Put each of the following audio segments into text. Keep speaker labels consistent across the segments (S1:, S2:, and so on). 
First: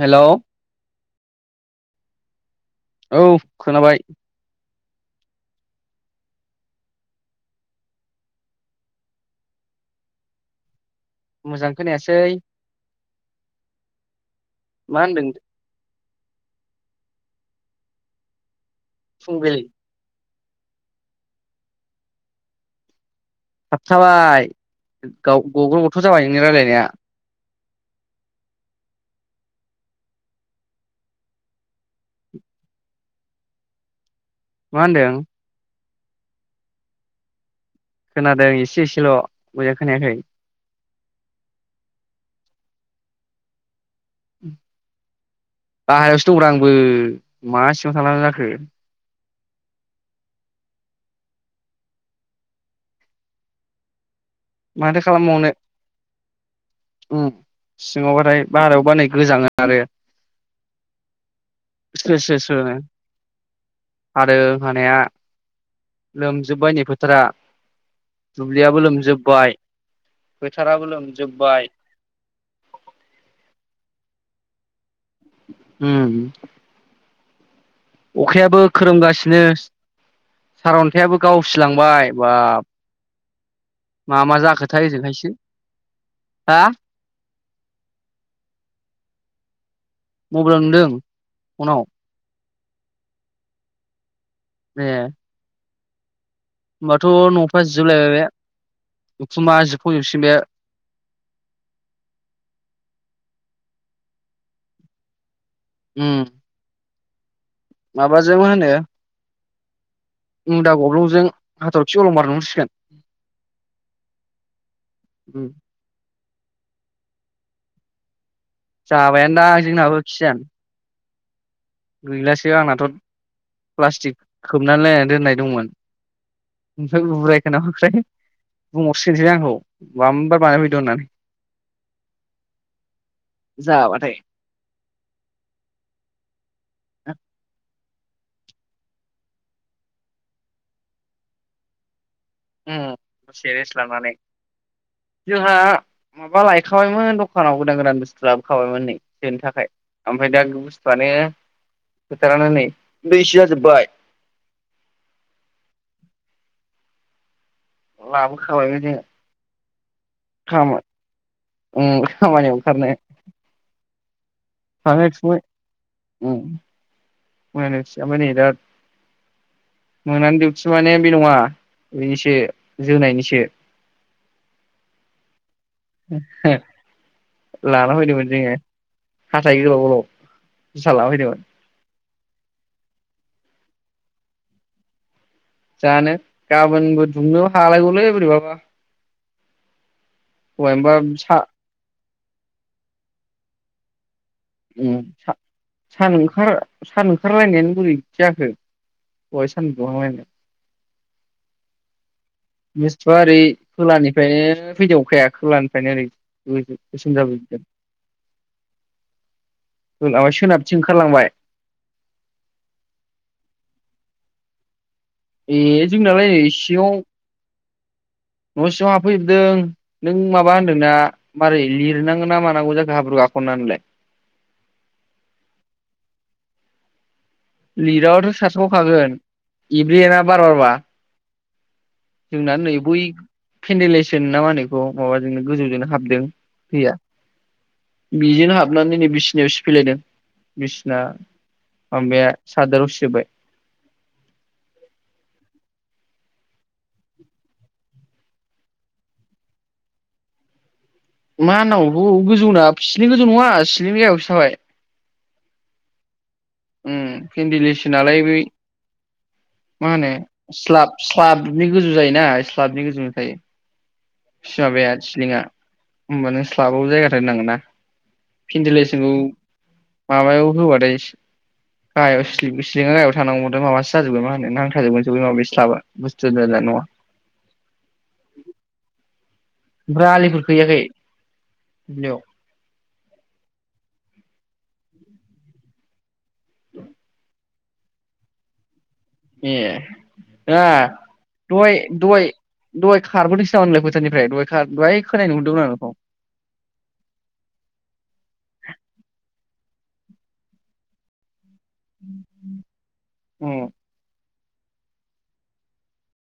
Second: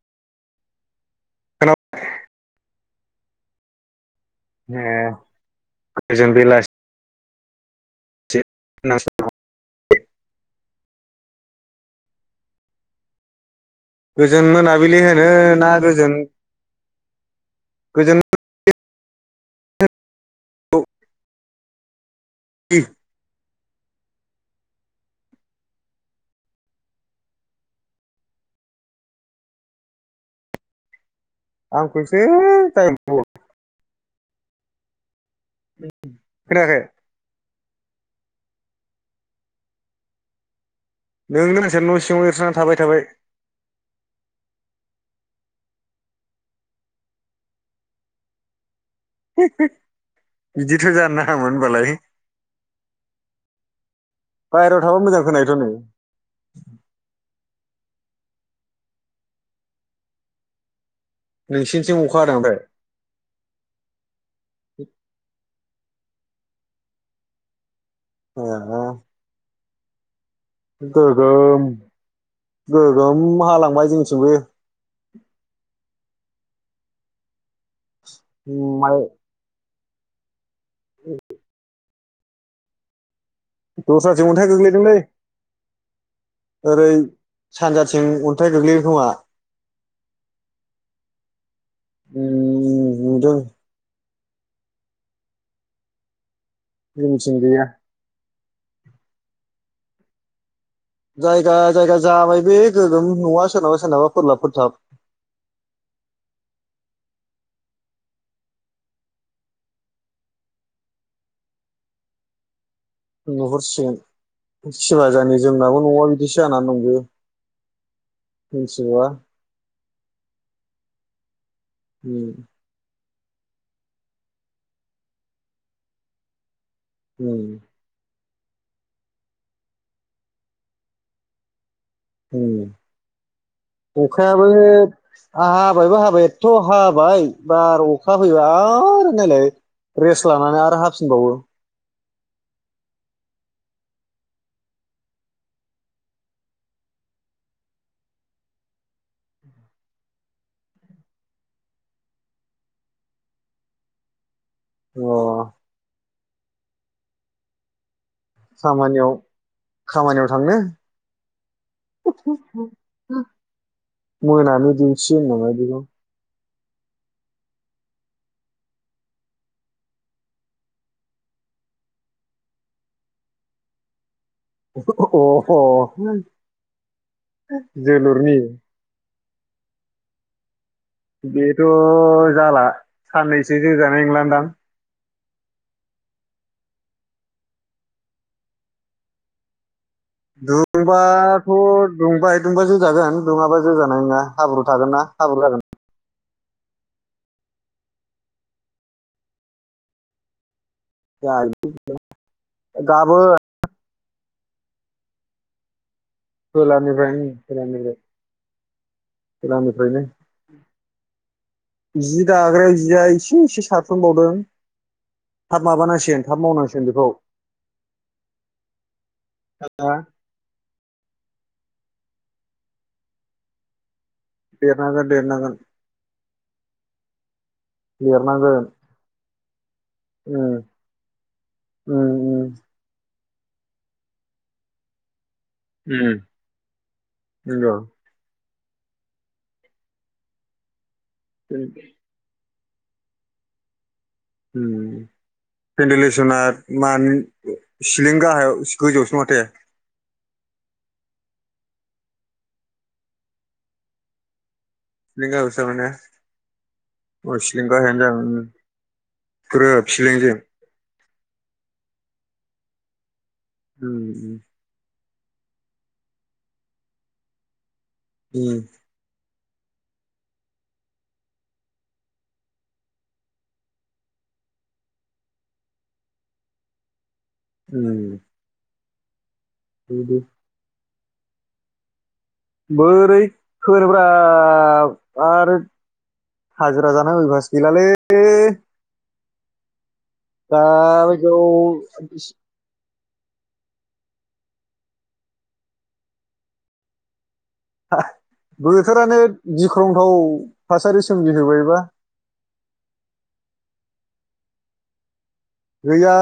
S1: Hello
S2: ए
S1: औ खोनाबाय
S2: ए गोजोन बेलासि [unintelligible]
S1: मोजां खोनायासै
S2: गोजोन मोनाबिलि
S1: मा होनदों
S2: होनो ना गोजोन गोजोन
S1: फुंबिलि
S2: [unintelligible]
S1: थाबथाबाय गाव गग्र' गथ' जाबाय नोंनि रायज्लायनाया
S2: आंखौसो टाइम
S1: मा होनदों
S2: खानायाखै
S1: खोनादों एसे एसेल' मोजां खोनायाखै
S2: नोंनो नोंसोर न' सिङाव एरसोनै थाबाय थाबाय
S1: गाहायावसो दंरा आंबो मा सिङाव थां जाखो
S2: बिदिथ' जानो नाङामोन होनबालाय बायेरायाव
S1: माथो
S2: थाबा मोजां
S1: खालामबावनो
S2: खोनायोथ' नै
S1: ओमफ्राय बाहेरायाव बानाय गोजाङो आरो
S2: नोंसिनिथिं अखा हादों
S1: स स
S2: ओमफ्राय
S1: आरो
S2: ए
S1: हानाया लोमजोबाय नै फोथारा दुब्लियाबो लोमजोब [inaudible]
S2: गोगोम गोगोम हालांबाय जोंनिथिंबो
S1: उम अखायाबो
S2: ओमफ्राय
S1: खोरोमगासिनो सारअन्थायाबो गावसिलांबाय बाब मा
S2: दस्राथिं
S1: मा
S2: अन्थाइ
S1: जाखोथाय
S2: गोग्लैदोंलै
S1: ओजोंहायसो हा
S2: ओरै सानजाथिं अन्थाइ गोग्लैदों खोमा
S1: मबाइलाव नुदों फनाव
S2: नुदों
S1: ए होमबाथ'
S2: जोंनिथिं गैया
S1: न'फ्रा जिजोबलायबाय बे उखुमा जिब [unintelligible] बे
S2: जायगा जायगा जाबाय बे गोगोम नङा सोरनाबा सोरनाबा फोरलाबफोरथाब
S1: उम माबाजोंबो होनो मुन्दा गब्लंजों हाथरखि अलं बारहरसिगोन
S2: नुहरसिगोन सिमा जानि
S1: उम
S2: जोंनाबो न'आव बिदि [unintelligible]
S1: जाबाय दा जोंनाबो खिया
S2: उम
S1: गैलासो आंनाथ' प्लास्टिक खोबनानै लायनानै दोननाय दंमोन ओमफ्राय
S2: उम
S1: बुरायखोना [unintelligible] बुंहरसिगनसैलाय बे आंखौ मामबार बानायफैदो होननानै जाबाथाय
S2: अखायाबो हाबायबो हाबाय एथ' हाब बाय बा आरो अखा फैबा आरो नायलाय रेस्ट लानानै आरो हाफिनबावो
S1: उ दसे रेस्ट लानानै जोंहा माबा लायखाबायमोन दखानाव गोदान गोदान बुस्थु लाबोखाबायमोन नै सोनो थाखाय ओमफ्राय दा बुस्थुआनो फोथारानो नै दैसो जाजोब्बाय
S2: अ
S1: लाबोखाबायबो जोङ।
S2: खामानियाव खामानियाव थांनो
S1: खाम उम खामानियानो खारनो हायाखै।
S2: मोनानि दिसि [unintelligible]
S1: उम मोनानि दिउथि ओमफ्राय नै दा मोनानि दिउथि माने बे नङा बेनिसो जोनायनिसो
S2: अ
S1: लाना फैदोंमोन
S2: जोलुरनि
S1: जोङो हाथाय गोलाव गोलाव। जुथा लाना फैदोंमोन
S2: बेथ' जाला साननैसो गोजानाय नंलदां
S1: जानो गाबोनबो दुमनो हालायगौलै बोरैबाबा। दहायनोबा सा
S2: दुंबाथ' दुंबाय दुंबा जो जागोन दुङाबा जो जाग नोंया हाब्रु
S1: उम
S2: थागोन ना
S1: सा
S2: हाब्रु जागोन।
S1: सान ओंखार सान ओंखारलायनायानो बुरैथि जाखो बेहाय सान बुहांलायनाय
S2: [unintelligible]
S1: बिस्था ओरै
S2: गाबोन
S1: खोलानि ओमफ्राय फैदावखाया खोलानिफ्रायनो ओरै गोसोम
S2: खोलानिफ्राय
S1: जाबोजोबदों
S2: खोलानिफ्रायनो
S1: माबा सोनाबथिं ओंखारलांबाय
S2: जि दाग्रायाव जिया एसे एसे सार। फनबावदों
S1: ए जोंनालाय सिङाव
S2: बेखौ
S1: न' सिङाव हफैजोबदों
S2: हा
S1: नों माबा होनदों। नोंना माबारै लिरनांगोन ना मानांगौ जायाखो हाब्रु गाखोननानैलाय
S2: लिरनांगोन लिरनांगोन।
S1: लिराबावथ' सतस'खागोन एब्रेआ बार'
S2: उम
S1: बारबा
S2: उम
S1: जोंना नै बै फेडलेसन ना मा होनो बेखौ माबा नो गोजौजोंनो
S2: उम
S1: हाबदों फैया
S2: नंगौ
S1: बिजोंनो हाबदों। हाबनानै नै बिसिनियाव सिफैलायदों बिसि ना [unintelligible] सादाराव सिजोबबाय
S2: पेन्डेलेसना मारै सिलिं गाहायाव गोजौसो माथो।
S1: मा होनावथ गोजौना सिलिं गोजौ नङा सि्लिनि गायावसो जाबाय।
S2: बे गाहायावसो जाबाय ने
S1: उम
S2: अ सिलिं
S1: केन्डेल एस
S2: गाहायानो
S1: नालाय
S2: जागोन
S1: बै
S2: ग्रोब
S1: मा होनो
S2: सिलिंजों
S1: स्लाब स्लाबनि गोजौ जायोना। साबनि गोजौ थायो।
S2: [inaudible]
S1: सिलिंआ होमबानो स्लाबाबो जायगाथार होननांगोन ना
S2: उम
S1: फिनदोलेसनखौ माबायाव होबाथाय गाहायाव सिङा गाहायाव थांनांगौबाथाय माबासो जाजोबगोन मा होनो नांथाजोबगोन स माबि स्लाबा बुस्थुवा जानाय नङा
S2: [inaudible]
S1: ओमफ्राय
S2: बिदि
S1: आलिफोर गैयाखै बियाव
S2: बोरै खोनोब्रा आरो हाजिरा जान उबासो गैलालै
S1: ए हेल दय
S2: दा बायदियाव
S1: दय दय दय खारबोदोंसै नाम मोनलाय फोथारानिफ्राय दहाय दहाय खोनाय नुहरदोंमोन आरो नोंखौ
S2: बोथोरानो गिख्रंथाव थासारि सोमजिहोबाय
S1: औ
S2: गैया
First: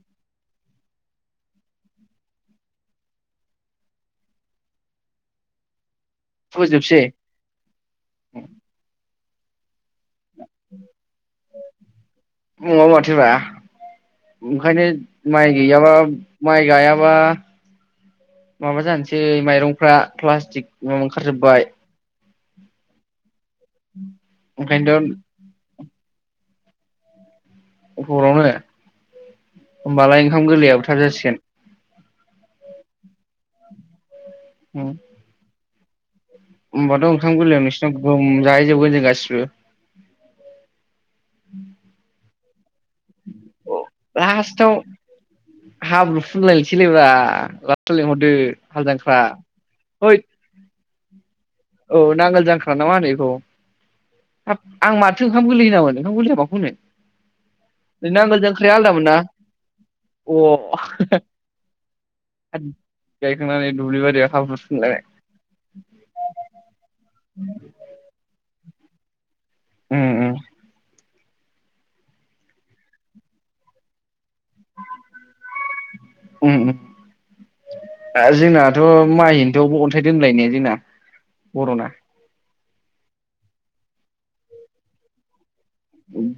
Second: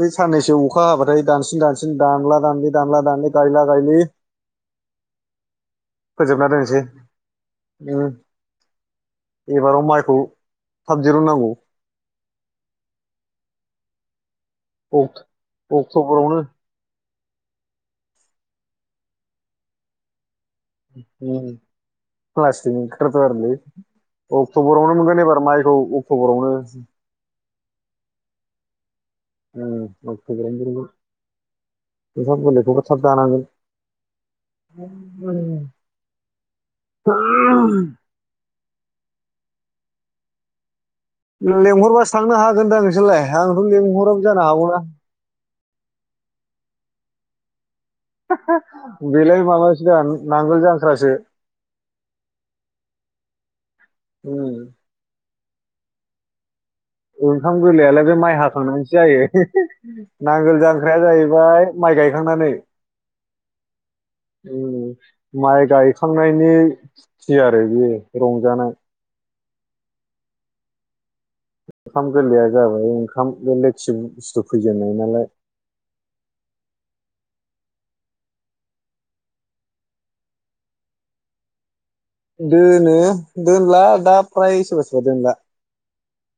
S2: बे साननैसो अखा हाबाथाय दानसिन दानसिन दानला दानलि दानला दान गायला गायलि फोजोबना दोननोसै
S1: फोजोबसै
S2: उम एबाराव माइ खौ थाब दिरुन नांगौ
S1: नङा माथोब्रा ओंखायनो माइ गैयाबा माइ गायाबा माबा जानसै माइरंफ्रा प्लास थिग माबा ओंखारजोबबाय
S2: प्लासटिक नि ओंखारोथ' आरोलै अक्ट'बरावनो
S1: ओंखायनोथ'
S2: मोनगोन एबार माइखौ अक थबरावनो
S1: अक्टबर आवनो
S2: उम
S1: होमबालाय ओंखाम
S2: अक्ट'बरावनो
S1: गोरलैयाबो थाब जासिगोन
S2: ओंखाम गोरलैखौबो थाब जानांगोन [inaudible]
S1: होमबाथ' ओंखाम गोरलैयाव नोंसिनाव गोगोम जाहै जोबगोन जों गासिब बो
S2: उम लेंहरबासो थांनो हाग गोन दा नो सोरलाय आंथ' लिंहराबो जानो
S1: लास्टाव
S2: हागौना
S1: हाब्रु [unintelligible]
S2: हा हा
S1: हाल जांख्रा
S2: बिलाय माबासो दा
S1: हैद
S2: नांगोल जां ख्रासो
S1: औ नांगोल जांख्रा नामा होनो एखौ हाब आं माथो ओंखाम गोरलै होनामोन ओंखाम गोरलैया माखौ होनो
S2: ओंखाम गोरलै आलाय बे माइ
S1: नांगोल जांख्राया
S2: हाखांनानैसो
S1: आलदामोन ना
S2: जायो [unintelligible] नांगोल
S1: अ
S2: जांख्राया जाहैबाय माइ गायखांनानै
S1: गायखांनानै दुब्लि बारियाव हाब्रु
S2: उम
S1: फुनलायनाय
S2: माइ गायखांनायनि ओइ फुथि आरो बेयो रंजानाय
S1: उम उम
S2: ओंखाम गोरलैया जाबाय ओंखाम बे लेथि बुस्थु फैजेननाय नालाय
S1: आ जोंनाथ' माइहेन दोआवबो अन्थाइ दोनलायनाया जोंना बर'ना
S2: दोनो दोनला दा फ्राय सोरबा सोरबा दोनला
S1: उम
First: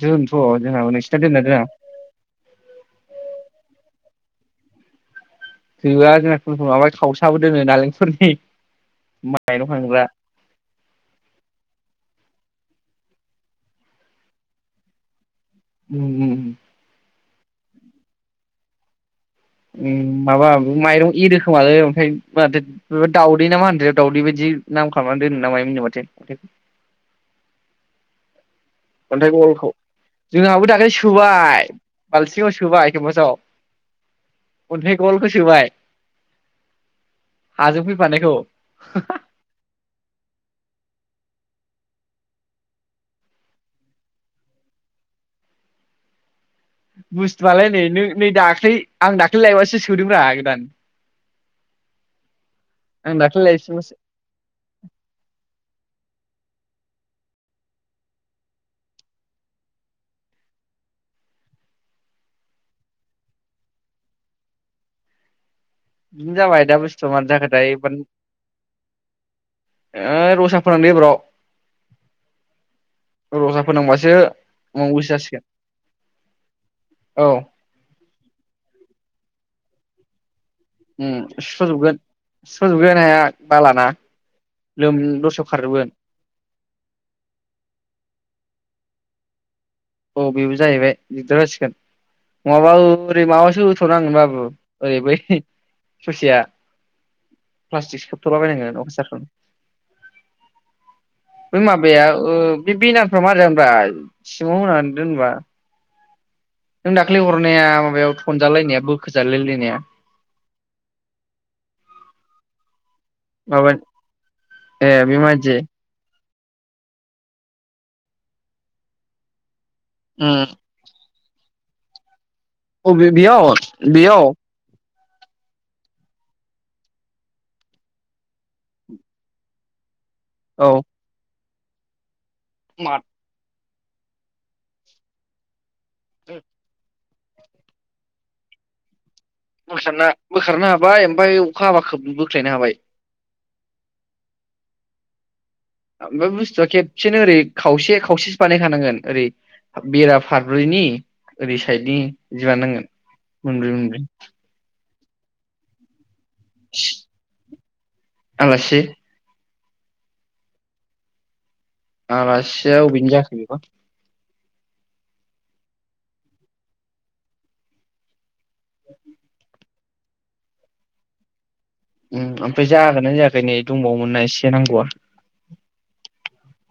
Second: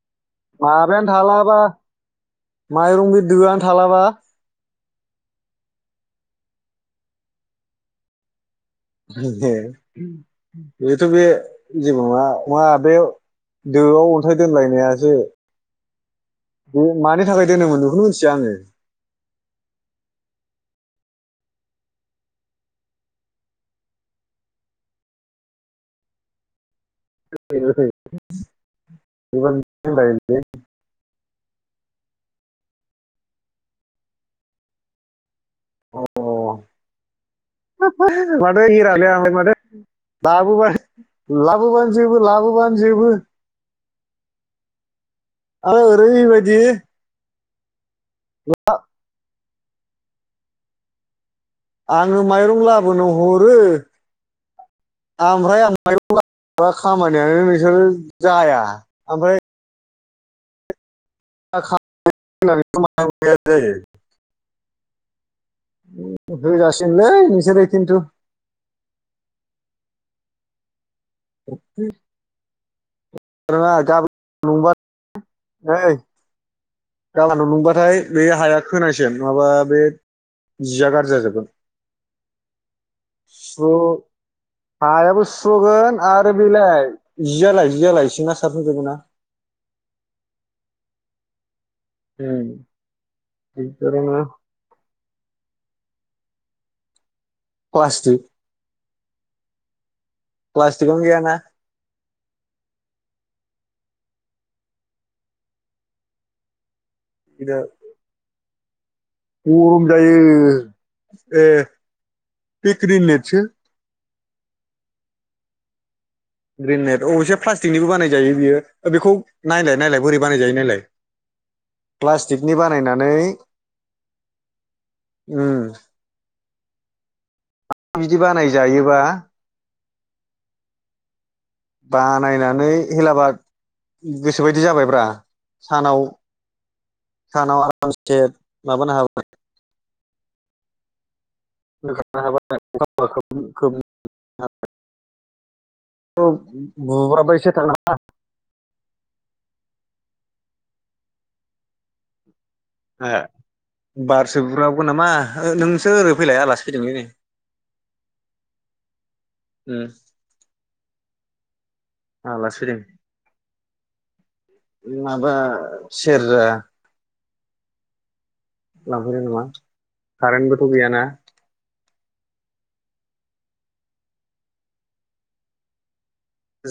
S2: माबायानो थालाबा माइरं बि दोआनो थालाबा [inaudible]
S1: दोआ जोंना [unintelligible] माबा खावसाबो दोङो नालेंखरनि माइरं खांग्रा
S2: बेथ' बे जेबो नङा नङा बे दोआव अन्थाइ दोनलायनायासो
S1: उम
S2: बेनि थाखाय दोनोमोन बेखौनो मिथिया आङो
S1: उम माबा माइरं एरोखोमालै ओमफ्राय माथो दाउदै ना मा होनदो दाउदै बायदि नाम खालामनानै दोनो ना माय मोननो माथो
S2: [unintelligible]
S1: अन्थाइखौलखौ
S2: मिथिया
S1: जोंहाबो दाख्लै सुबोबाय बालथिंङाव सोबाय एखेबााथ अनथाय गलखौ सोबाय
S2: [unintelligible]
S1: हाजों फैफानायखौ
S2: लाबोबानो जोबो लाबोबानो जोबो आरो ओरैबायदि दि
S1: बालाय नैनो नै दाख्लै आं दाख्लै द लायबासो सोदोंब्रा गोदान
S2: आङो माइरं लाबोनो
S1: आं दाख्लै
S2: हरो
S1: लायफिनबासो
S2: ओमफ्राय आं माइरं खामानियानो नोंसोरो जाया ओमफ्राय जायो [unintelligible]
S1: बिदिनो जाबाय
S2: होजा
S1: दा बुस्थुआ
S2: सिगोनलै
S1: मानो जाखोथाय
S2: नोंसोरो
S1: एबार
S2: खिन्थु
S1: ओइ रसा फोनांदो एबाराव
S2: अ
S1: रसा फोनांबासो
S2: नंबा
S1: मावनो गोसो जासिगोन औ
S2: गाबोनाव नंबाथाय बे हाया खोनायसै माबा बे जिया गाज्रि
S1: उम
S2: जाजोबगोन
S1: सुस्र'जोबगोन सुस्र'जोबगोन हाया बालाना लोम
S2: हायाबो
S1: दसेयाव खारजोबगोन
S2: सुस्रगोन आरो बेलाय जियालाय जियालाय सिंना सारफुंजोबगोन ना
S1: औ बेबो जाहैबाय दिगदार जासिगोन
S2: उम
S1: नङाबा ओरै माबासो होथ'नांगोन
S2: बेफोरावनो
S1: बाबु ओरै बै सुसेया प्लास्टिक सेबथ'लाबायनांगोन अफसार औ
S2: प्लास्टिकनो गैया ना
S1: माबाया बे बेनारफ्रा मारै जागोन ब्रा मना दोनबा नों दाख्लै हरनाया
S2: बिराद
S1: माबायाव जालाय नायाबु
S2: गरम दायो ए स्क्रिन नेटसो
S1: माबा [unintelligible]
S2: ग्रेेनट अबयसे प्लास्टिकनिबो बानायजायो बियो बेखौ नायलाय नायलाय बोरै
S1: उम
S2: बानायजायो नायलाय फ्लस
S1: अ बियाव बियाव
S2: उम बिदि बानाय जायोबा
S1: औ
S2: बा नायनानै
S1: माथो
S2: हेलाबाद गोसो बायदि जाबायब्रा सानाव सानाव आरामसे माबानो हाबाय
S1: ना बोखारनो हाबाय ओमफ्राय अखा हाबा खोब
S2: बोखांनो
S1: बोख्लायनो हाबाय
S2: हाबाय [unintelligible]
S1: ओमफ्राय बुस्थुआ खेबसेनो ओरै
S2: बुब्राबबायसो थांनो
S1: खावसे खावसेसो बानायखानांगोन ओरै बेराफारब्रैनि ओरै साइदनि बिबदि बानायनांगोन
S2: ए
S1: मोनब्रै मोनब्रै
S2: बारसो बुब्राबगोन नामा नोंसोर ओरै फैलाय आलासि फैदोंलै नै
S1: आलासि
S2: उम आलासि
S1: आलासिया
S2: फैदों
S1: अबेनि जाखो बेखौ
S2: माबा सेरजा लांफैदों नामा कारेन्टबोथ' गैयाना
S1: उम ओमफ्राय जागोनना जायाखै नै दंबावोमोनना नै एसे नांगौआ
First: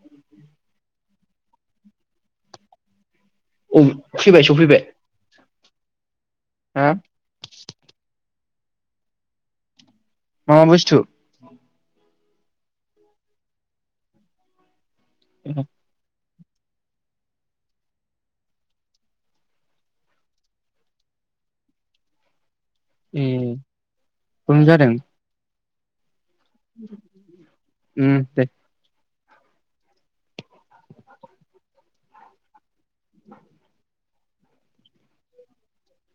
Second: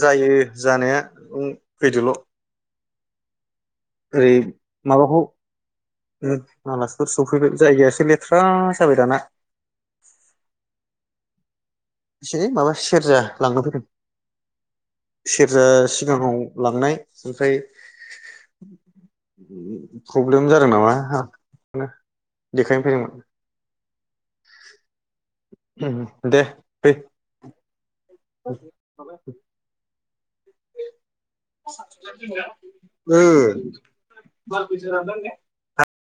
S2: जायो जानाया फैदोल'
S1: अ
S2: ओरै
S1: फैबाय सफैबाय
S2: माबाखौ
S1: हा
S2: आलासिफोर सफैबाय जायगायासो लेथ्रा अखासो हाबायदाना
S1: मामा बुस्थु
S2: एसेै माबा सेरजा लांनो फैगोन सेरजा सिगाङाव लांनाय ओमफ्राय प्रब्लेम जादों नामा देखायनो फैदोंमोन
S1: खम जादों
S2: उ
S1: उ दे
S2: [unintelligible] ओ [unintelligible]